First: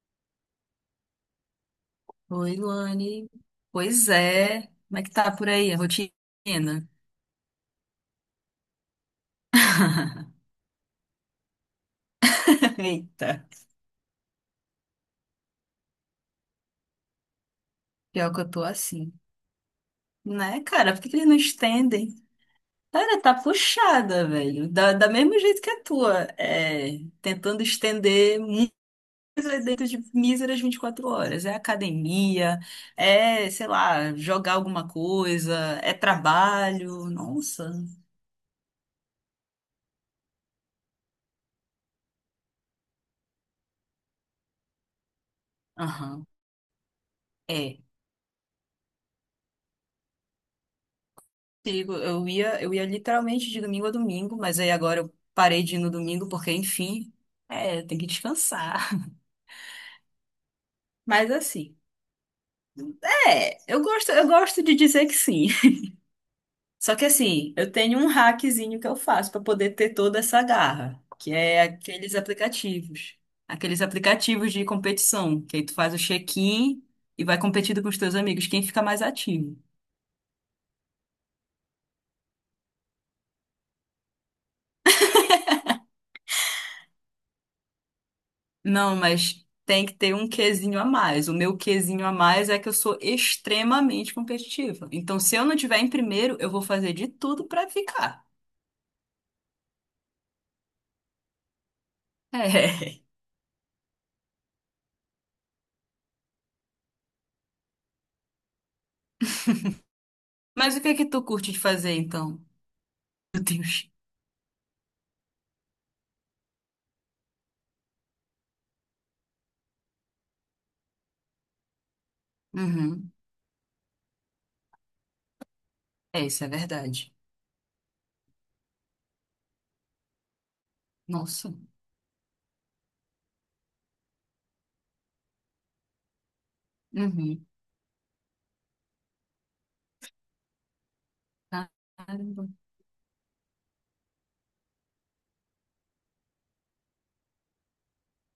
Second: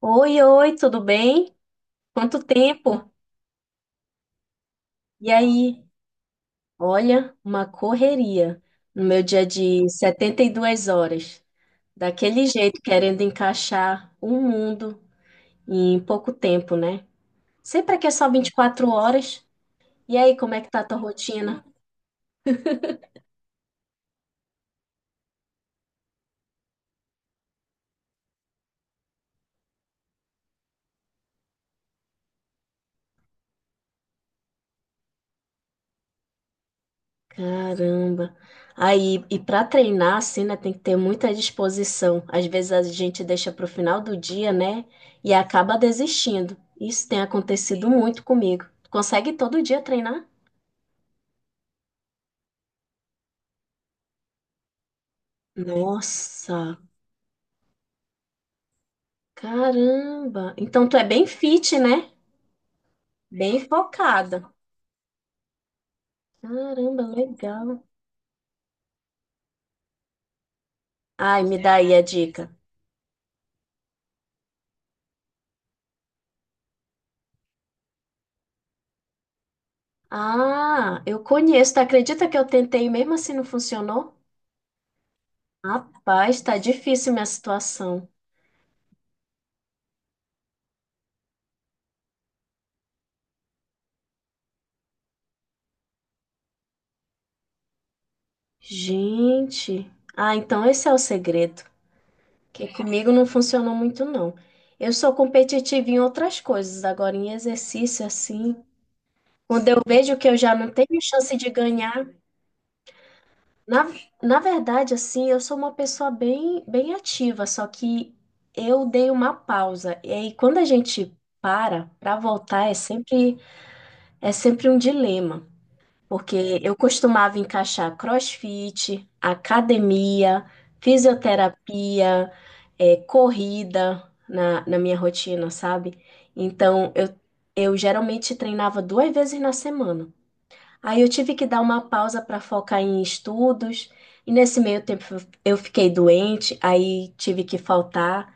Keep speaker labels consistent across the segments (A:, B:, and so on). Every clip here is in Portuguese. A: Oi, oi, tudo bem? Quanto
B: Oi,
A: tempo?
B: Luane. Pois é. Como é que
A: E
B: tá por aí a
A: aí?
B: rotina?
A: Olha, uma correria no meu dia de 72 horas. Daquele jeito, querendo
B: Eita.
A: encaixar um mundo em pouco tempo, né? Sempre aqui é só
B: Pior que
A: vinte
B: eu
A: e
B: tô
A: quatro
B: assim.
A: horas. E aí, como
B: Né,
A: é que tá a
B: cara?
A: tua
B: Por que que eles não
A: rotina?
B: estendem? Cara, tá puxada, velho. Da mesmo jeito que a tua. É, tentando estender muito dentro de míseras 24 horas. É academia, é, sei lá, jogar alguma coisa, é trabalho. Nossa.
A: Caramba. Aí, e para treinar assim, né, tem que ter muita disposição. Às vezes a gente deixa para o final do dia, né, e acaba
B: Aham.
A: desistindo. Isso tem
B: É.
A: acontecido muito comigo. Tu consegue todo dia treinar?
B: Sigo. Eu ia literalmente de domingo a domingo, mas aí agora eu parei de ir no domingo porque,
A: Nossa,
B: enfim, é, tem que descansar.
A: caramba. Então tu é bem
B: Mas assim,
A: fit, né? Bem
B: é, eu gosto, eu
A: focada.
B: gosto de dizer que sim. Só
A: Caramba,
B: que assim, eu
A: legal.
B: tenho um hackzinho que eu faço para poder ter toda essa garra, que
A: Ai, me
B: é
A: dá aí a
B: aqueles
A: dica.
B: aplicativos, aqueles aplicativos de competição, que aí tu faz o check-in e vai competindo com os teus amigos, quem fica mais ativo.
A: Ah, eu conheço. Tu acredita que eu tentei e mesmo assim não funcionou? Rapaz, tá difícil minha situação.
B: Não, mas tem que ter um quezinho a mais. O meu quezinho a mais é que eu sou extremamente competitiva. Então, se eu não tiver em primeiro, eu vou fazer de tudo pra ficar.
A: Gente, ah, então esse é o segredo, que
B: É.
A: comigo não funcionou muito não. Eu sou competitiva em outras coisas, agora em exercício assim, quando eu vejo que eu já não
B: Mas o que é
A: tenho
B: que tu
A: chance de
B: curte de fazer,
A: ganhar,
B: então? Meu
A: na,
B: Deus.
A: na verdade assim, eu sou uma pessoa bem bem ativa, só que eu dei uma pausa. E aí quando a gente para para voltar
B: Uhum.
A: é sempre um dilema.
B: É, isso é
A: Porque eu
B: verdade.
A: costumava encaixar CrossFit, academia,
B: Nossa.
A: fisioterapia, corrida na minha rotina, sabe? Então,
B: Uhum.
A: eu geralmente treinava duas vezes na semana. Aí eu tive que dar uma pausa para
B: Caramba.
A: focar em estudos, e nesse meio tempo eu fiquei doente, aí tive que faltar.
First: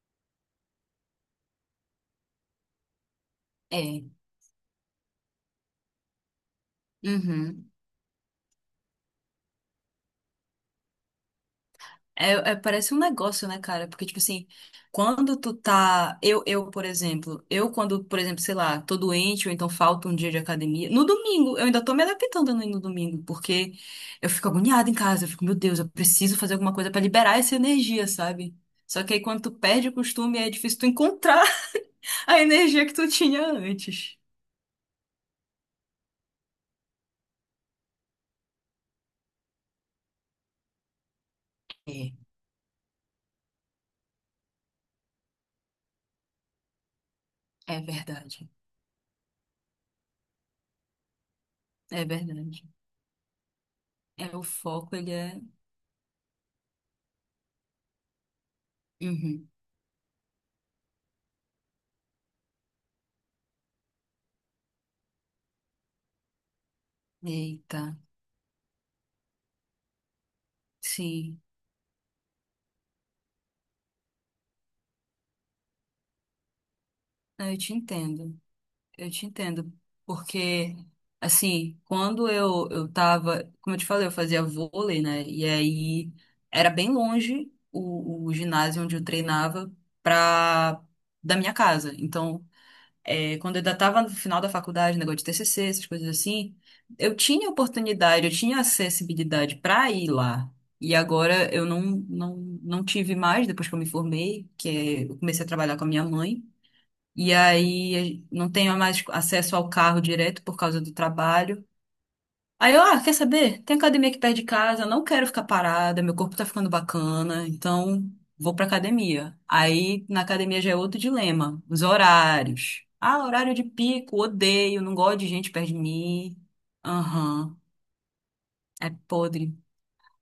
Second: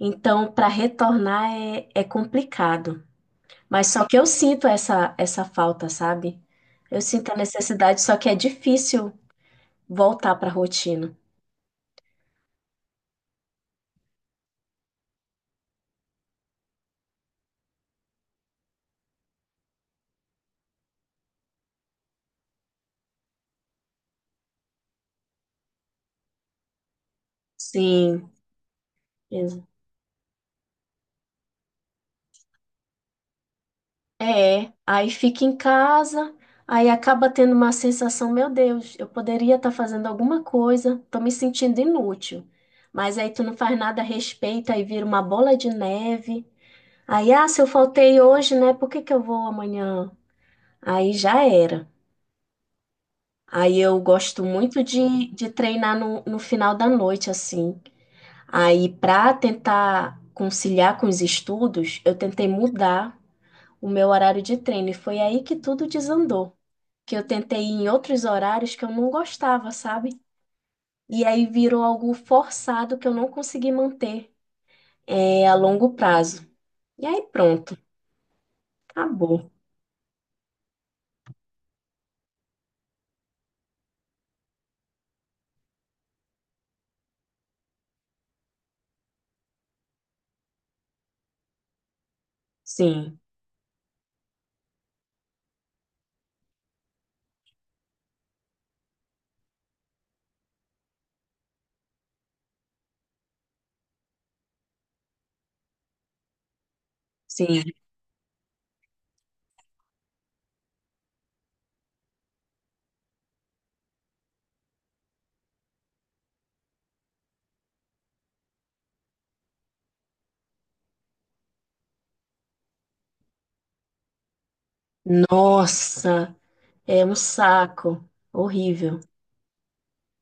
A: Então, para retornar é complicado. Mas
B: É.
A: só que eu sinto essa falta, sabe? Eu sinto a
B: Uhum.
A: necessidade, só que é difícil voltar para a rotina.
B: É, parece um negócio, né, cara? Porque, tipo assim, quando tu tá. Eu, por exemplo, eu quando, por exemplo, sei lá, tô doente ou então falta um dia de academia. No domingo, eu ainda tô me adaptando a não ir no domingo, porque eu fico agoniada em casa. Eu fico, meu Deus, eu preciso fazer alguma coisa pra liberar essa energia,
A: Sim,
B: sabe? Só que aí quando tu
A: exa-
B: perde o costume, é difícil tu encontrar a energia que tu tinha antes.
A: é. Aí fica em casa, aí acaba tendo uma sensação, meu Deus, eu poderia estar fazendo alguma coisa, tô me sentindo
B: É,
A: inútil. Mas aí tu não faz nada a respeito, aí vira uma bola de neve. Aí, ah, se eu
B: é
A: faltei
B: verdade.
A: hoje, né? Por que que eu vou amanhã? Aí já era.
B: É verdade.
A: Aí eu
B: É, o
A: gosto muito
B: foco, ele é.
A: de treinar no final da noite, assim. Aí, para
B: Uhum.
A: tentar conciliar com os estudos, eu tentei mudar o meu horário de treino. E foi aí que tudo desandou. Que eu tentei ir
B: Eita.
A: em outros horários que eu não gostava, sabe? E
B: Sim.
A: aí virou algo forçado que eu não consegui manter, a longo prazo. E aí
B: Ah, eu te
A: pronto,
B: entendo. Eu te
A: acabou.
B: entendo, porque assim, quando eu tava, como eu te falei, eu fazia vôlei, né? E aí era bem longe o ginásio onde eu treinava pra da minha casa. Então,
A: Sim,
B: é, quando eu ainda tava no final da faculdade, negócio de TCC, essas coisas assim, eu tinha oportunidade, eu tinha acessibilidade pra ir lá. E agora eu não tive mais, depois que eu me formei, que é, eu comecei a trabalhar com a minha mãe. E
A: sim.
B: aí não tenho mais acesso ao carro direto por causa do trabalho. Aí eu, ah, quer saber? Tem academia aqui perto de casa, não quero ficar parada, meu corpo tá ficando bacana, então vou pra academia. Aí na academia já é outro dilema, os horários. Ah, horário de pico, odeio, não gosto de gente perto de
A: Nossa,
B: mim.
A: é um
B: Aham,
A: saco.
B: é
A: Horrível.
B: podre.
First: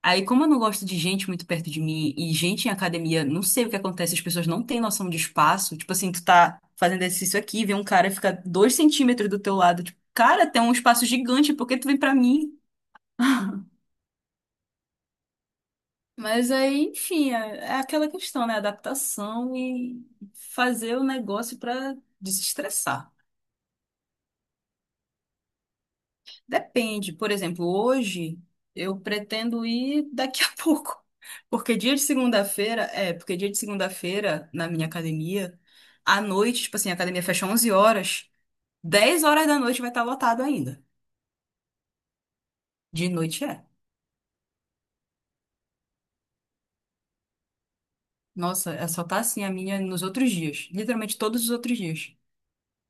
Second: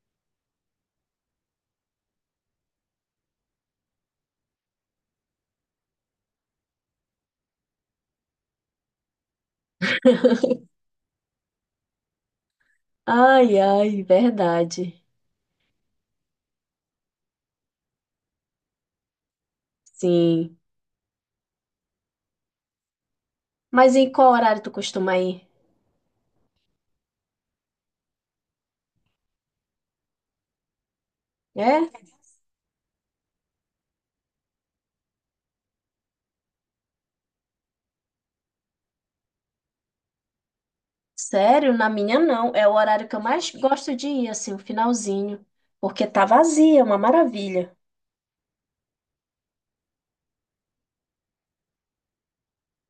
B: Aí, como eu não gosto de gente muito perto de mim e gente em academia, não sei o que acontece, as pessoas não têm noção de espaço. Tipo assim, tu tá fazendo exercício aqui, vem um cara fica 2 centímetros do teu lado. Tipo, cara, tem um espaço gigante, por que tu vem pra mim?
A: Ai, ai, verdade.
B: Mas aí, enfim, é, aquela questão, né? Adaptação e
A: Sim.
B: fazer o negócio pra desestressar.
A: Mas em qual horário tu costuma ir?
B: Depende. Por exemplo, hoje eu pretendo ir daqui a pouco. Porque
A: É?
B: dia de segunda-feira, é, porque dia de segunda-feira na minha academia, à noite, tipo assim, a academia fecha 11 horas. 10 horas da noite vai estar lotado ainda.
A: Sério? Na minha não. É o horário
B: De
A: que eu
B: noite
A: mais
B: é.
A: gosto de ir, assim, o finalzinho. Porque tá vazia, é uma maravilha.
B: Nossa, é só tá assim a minha nos outros dias, literalmente todos os outros dias.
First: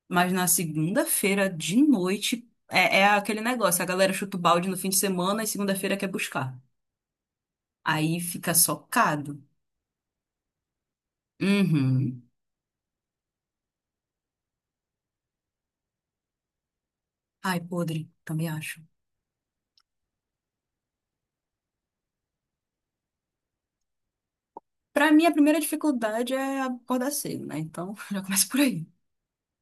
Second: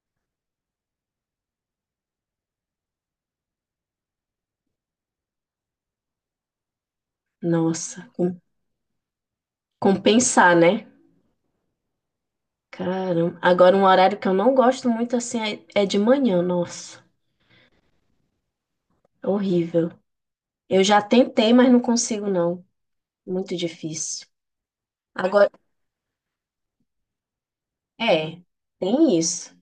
B: Mas na segunda-feira de noite é aquele negócio, a galera chuta o balde no fim de semana e segunda-feira quer buscar.
A: Nossa,
B: Aí fica socado.
A: compensar, né?
B: Uhum.
A: Caramba. Agora, um horário que eu não gosto muito, assim, é é de manhã. Nossa,
B: Ai, podre, também acho.
A: é horrível. Eu já tentei, mas não consigo, não. Muito difícil.
B: Pra mim, a
A: Agora,
B: primeira dificuldade é acordar cedo, né? Então, já
A: é,
B: começa por aí.
A: tem isso.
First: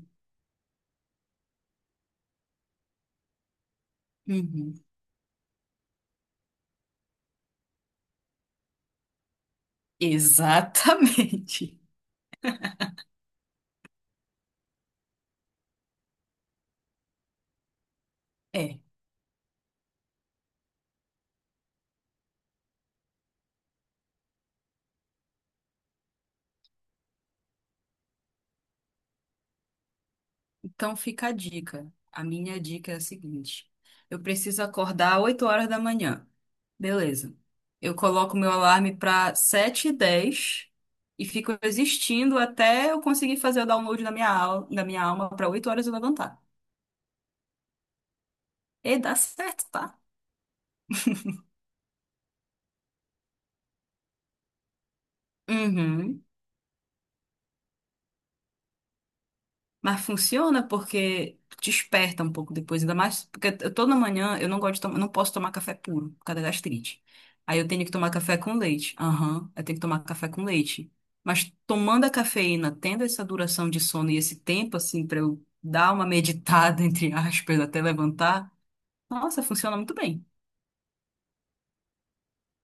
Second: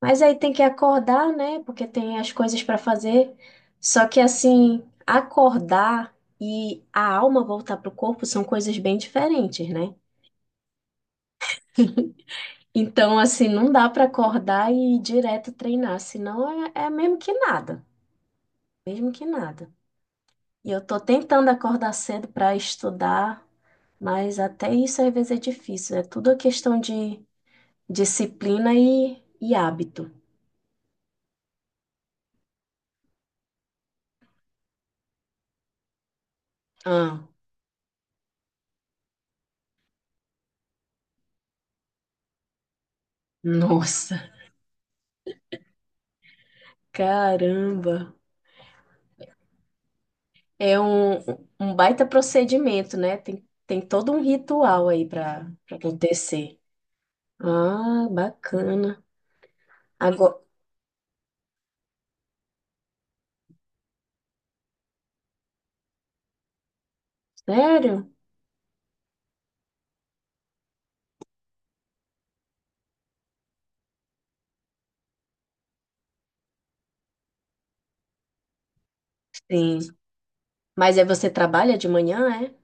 A: Mas aí tem que acordar, né? Porque tem as coisas para fazer. Só que
B: Uhum.
A: assim, acordar e a alma voltar pro corpo são coisas bem diferentes, né?
B: Exatamente.
A: Então, assim, não dá para acordar e ir direto treinar, senão é mesmo que nada,
B: É.
A: mesmo que nada. E eu tô tentando acordar cedo para estudar, mas até isso às vezes é difícil. É tudo questão de disciplina e hábito.
B: Então, fica a dica. A minha dica é a seguinte: eu preciso acordar 8 horas da manhã.
A: Ah,
B: Beleza. Eu coloco meu alarme para sete h 10 e fico existindo até eu conseguir fazer o download da
A: nossa,
B: minha, al da minha alma para 8 horas eu levantar.
A: caramba.
B: E dá certo, tá?
A: É um, um baita procedimento, né? Tem, tem todo um ritual aí para
B: Uhum.
A: acontecer. Ah, bacana.
B: Mas
A: Agora,
B: funciona porque desperta um pouco depois, ainda mais porque toda manhã eu não gosto de tomar, não posso tomar café puro por causa da gastrite. Aí eu tenho que
A: sério?
B: tomar café com leite. Aham, eu tenho que tomar café com leite. Mas tomando a cafeína, tendo essa duração de sono e esse tempo assim pra eu dar uma meditada entre aspas até levantar, nossa, funciona
A: Sim.
B: muito bem.
A: Mas aí você trabalha de manhã, é?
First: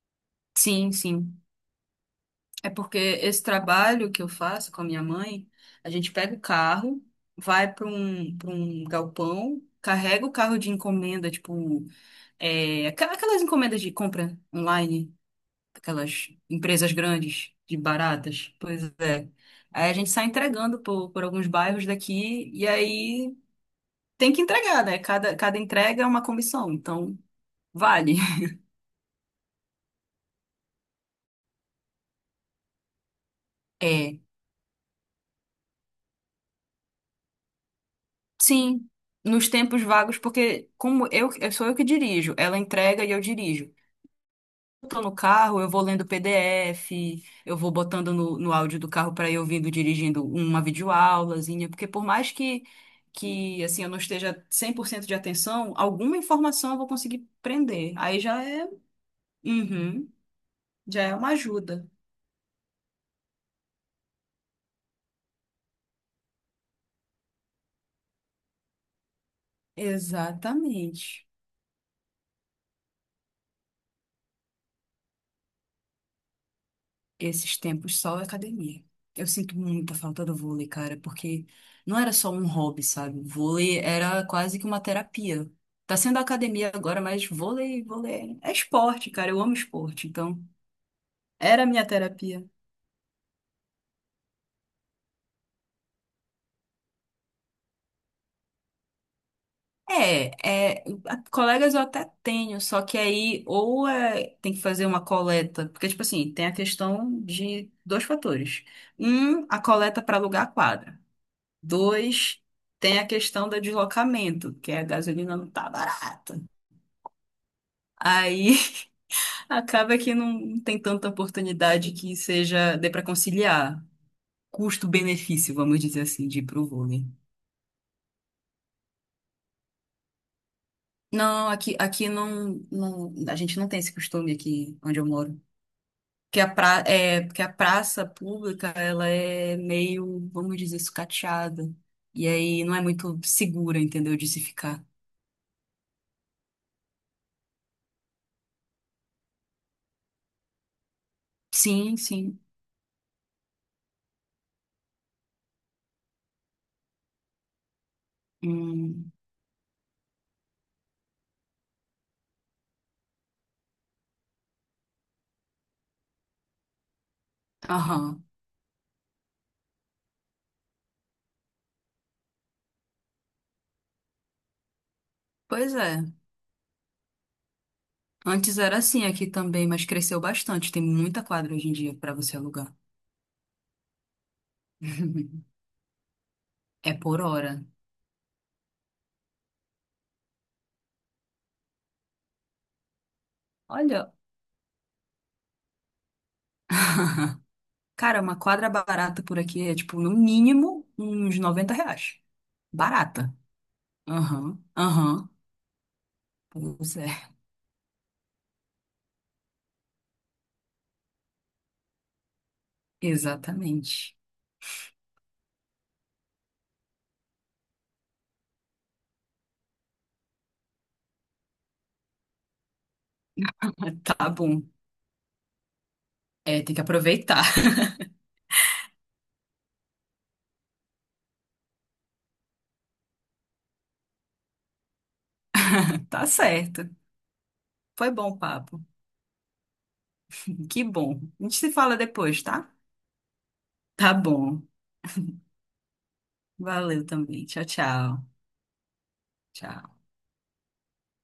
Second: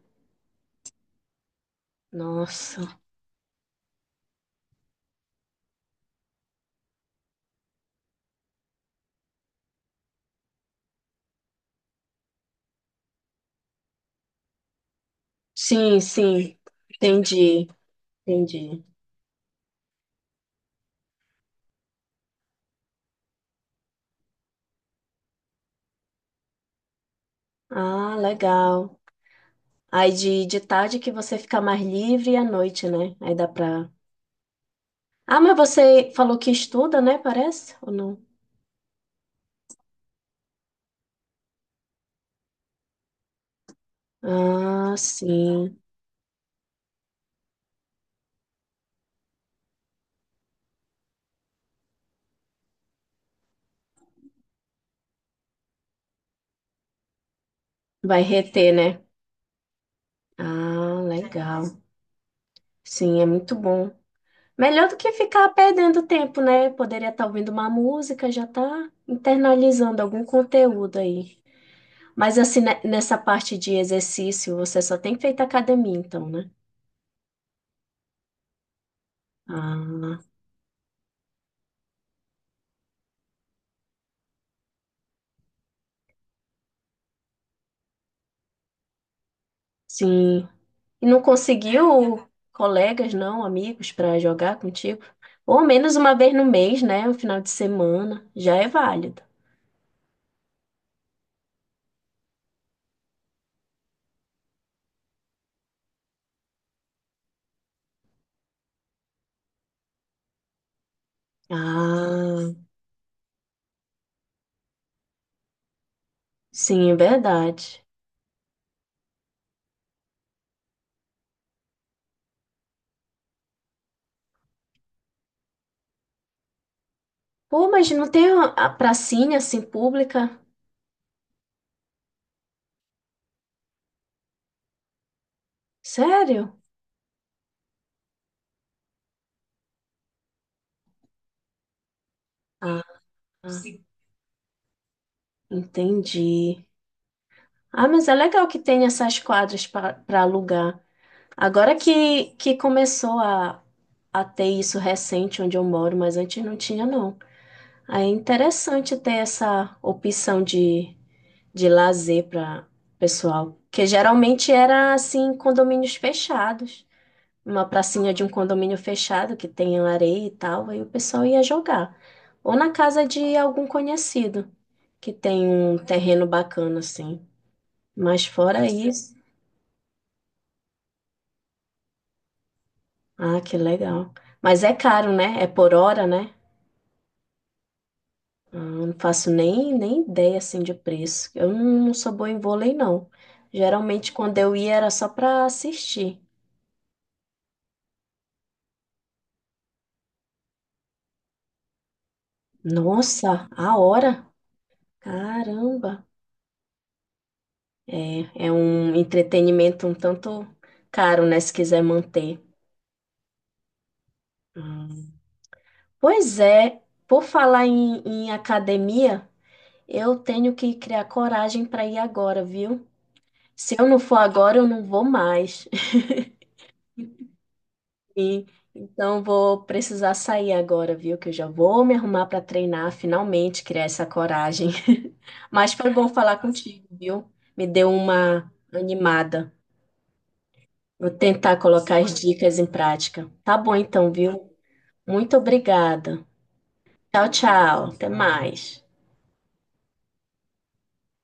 B: Sim, sim. É
A: Nossa.
B: porque esse trabalho que eu faço com a minha mãe, a gente pega o carro, vai para um galpão, carrega o carro de encomenda, tipo, aquelas encomendas de compra online,
A: Sim,
B: aquelas
A: sim.
B: empresas grandes,
A: Entendi,
B: de baratas.
A: entendi.
B: Pois é. Aí a gente sai entregando por alguns bairros daqui, e aí tem que entregar, né? Cada entrega é uma comissão, então
A: Ah,
B: vale.
A: legal. Aí de tarde que você fica mais livre e à noite, né? Aí dá pra. Ah, mas você falou que estuda, né? Parece? Ou não?
B: Sim, nos tempos vagos, porque como eu sou eu que dirijo, ela entrega e eu dirijo. Eu
A: Ah,
B: tô no carro, eu
A: sim.
B: vou lendo PDF, eu vou botando no áudio do carro para ir ouvindo dirigindo uma videoaulazinha, porque por mais que assim eu não esteja 100% de atenção, alguma informação eu vou conseguir prender. Aí
A: Vai
B: já é,
A: reter, né?
B: uhum,
A: Ah,
B: já é uma
A: legal.
B: ajuda.
A: Sim, é muito bom. Melhor do que ficar perdendo tempo, né? Poderia estar ouvindo uma música, já tá internalizando algum conteúdo
B: Exatamente.
A: aí. Mas assim, nessa parte de exercício, você só tem feito academia, então, né?
B: Esses tempos só academia. Eu sinto muita
A: Ah,
B: falta do vôlei, cara, porque não era só um hobby, sabe? Vôlei era quase que uma terapia. Tá sendo academia agora, mas vôlei, vôlei é esporte, cara. Eu amo esporte, então
A: sim. E não
B: era a minha
A: conseguiu
B: terapia.
A: colegas, não, amigos, para jogar contigo? Ou ao menos uma vez no mês, né? Um final de semana, já é válido.
B: É, colegas eu até tenho, só que aí ou é, tem que fazer uma coleta, porque, tipo assim, tem a questão de dois fatores. Um, a coleta para alugar a quadra. Dois,
A: Ah,
B: tem a questão do deslocamento, que a gasolina não tá barata.
A: sim, é verdade.
B: Aí acaba que não tem tanta oportunidade que seja dê para conciliar custo-benefício, vamos dizer assim, de ir pro vôlei.
A: Pô, mas não tem a pracinha assim pública?
B: Não, aqui não, não, a gente não tem esse costume aqui onde eu moro. Que a,
A: Sério?
B: pra, é, porque a praça pública, ela é meio, vamos dizer, sucateada. E aí não é
A: Ah,
B: muito segura,
A: Se-
B: entendeu, de se ficar.
A: entendi. Ah, mas é legal que tem essas quadras para alugar. Agora
B: Sim, sim.
A: que começou a ter isso recente onde eu moro, mas antes não tinha, não. Aí é interessante
B: Hum,
A: ter essa opção de lazer para pessoal, que geralmente era assim, condomínios fechados. Uma pracinha de
B: aham.
A: um condomínio fechado que tenha areia e tal, aí o pessoal ia jogar. Ou na casa de algum conhecido que tem
B: Pois
A: um
B: é.
A: terreno bacana assim. Mas
B: Antes
A: fora
B: era assim
A: isso,
B: aqui também, mas cresceu bastante. Tem muita quadra hoje em dia para você alugar.
A: ah, que legal. Mas é caro, né? É por hora, né?
B: É por hora.
A: Ah, não faço nem, nem ideia assim de preço. Eu não, não sou boa em vôlei, não. Geralmente
B: Olha.
A: quando eu ia era só para assistir.
B: Cara, uma quadra barata por aqui é tipo, no mínimo, uns 90 reais. Barata.
A: Nossa, a hora!
B: Aham, aham.
A: Caramba!
B: Pois é,
A: É, é um entretenimento um tanto caro, né, se quiser manter.
B: exatamente.
A: Hum. Pois é, por falar em academia, eu tenho que criar coragem para ir agora, viu? Se eu não for
B: Tá
A: agora,
B: bom.
A: eu não vou mais.
B: É, tem que aproveitar.
A: E, então vou precisar sair agora, viu? Que eu já vou me arrumar para treinar, finalmente criar essa coragem. Mas foi bom
B: Tá
A: falar contigo,
B: certo.
A: viu? Me deu
B: Foi bom o
A: uma
B: papo.
A: animada.
B: Que
A: Vou
B: bom. A gente
A: tentar
B: se fala
A: colocar as
B: depois,
A: dicas em
B: tá?
A: prática. Tá bom então,
B: Tá
A: viu?
B: bom.
A: Muito obrigada.
B: Valeu
A: Tchau,
B: também. Tchau,
A: tchau. Até
B: tchau.
A: mais.
B: Tchau.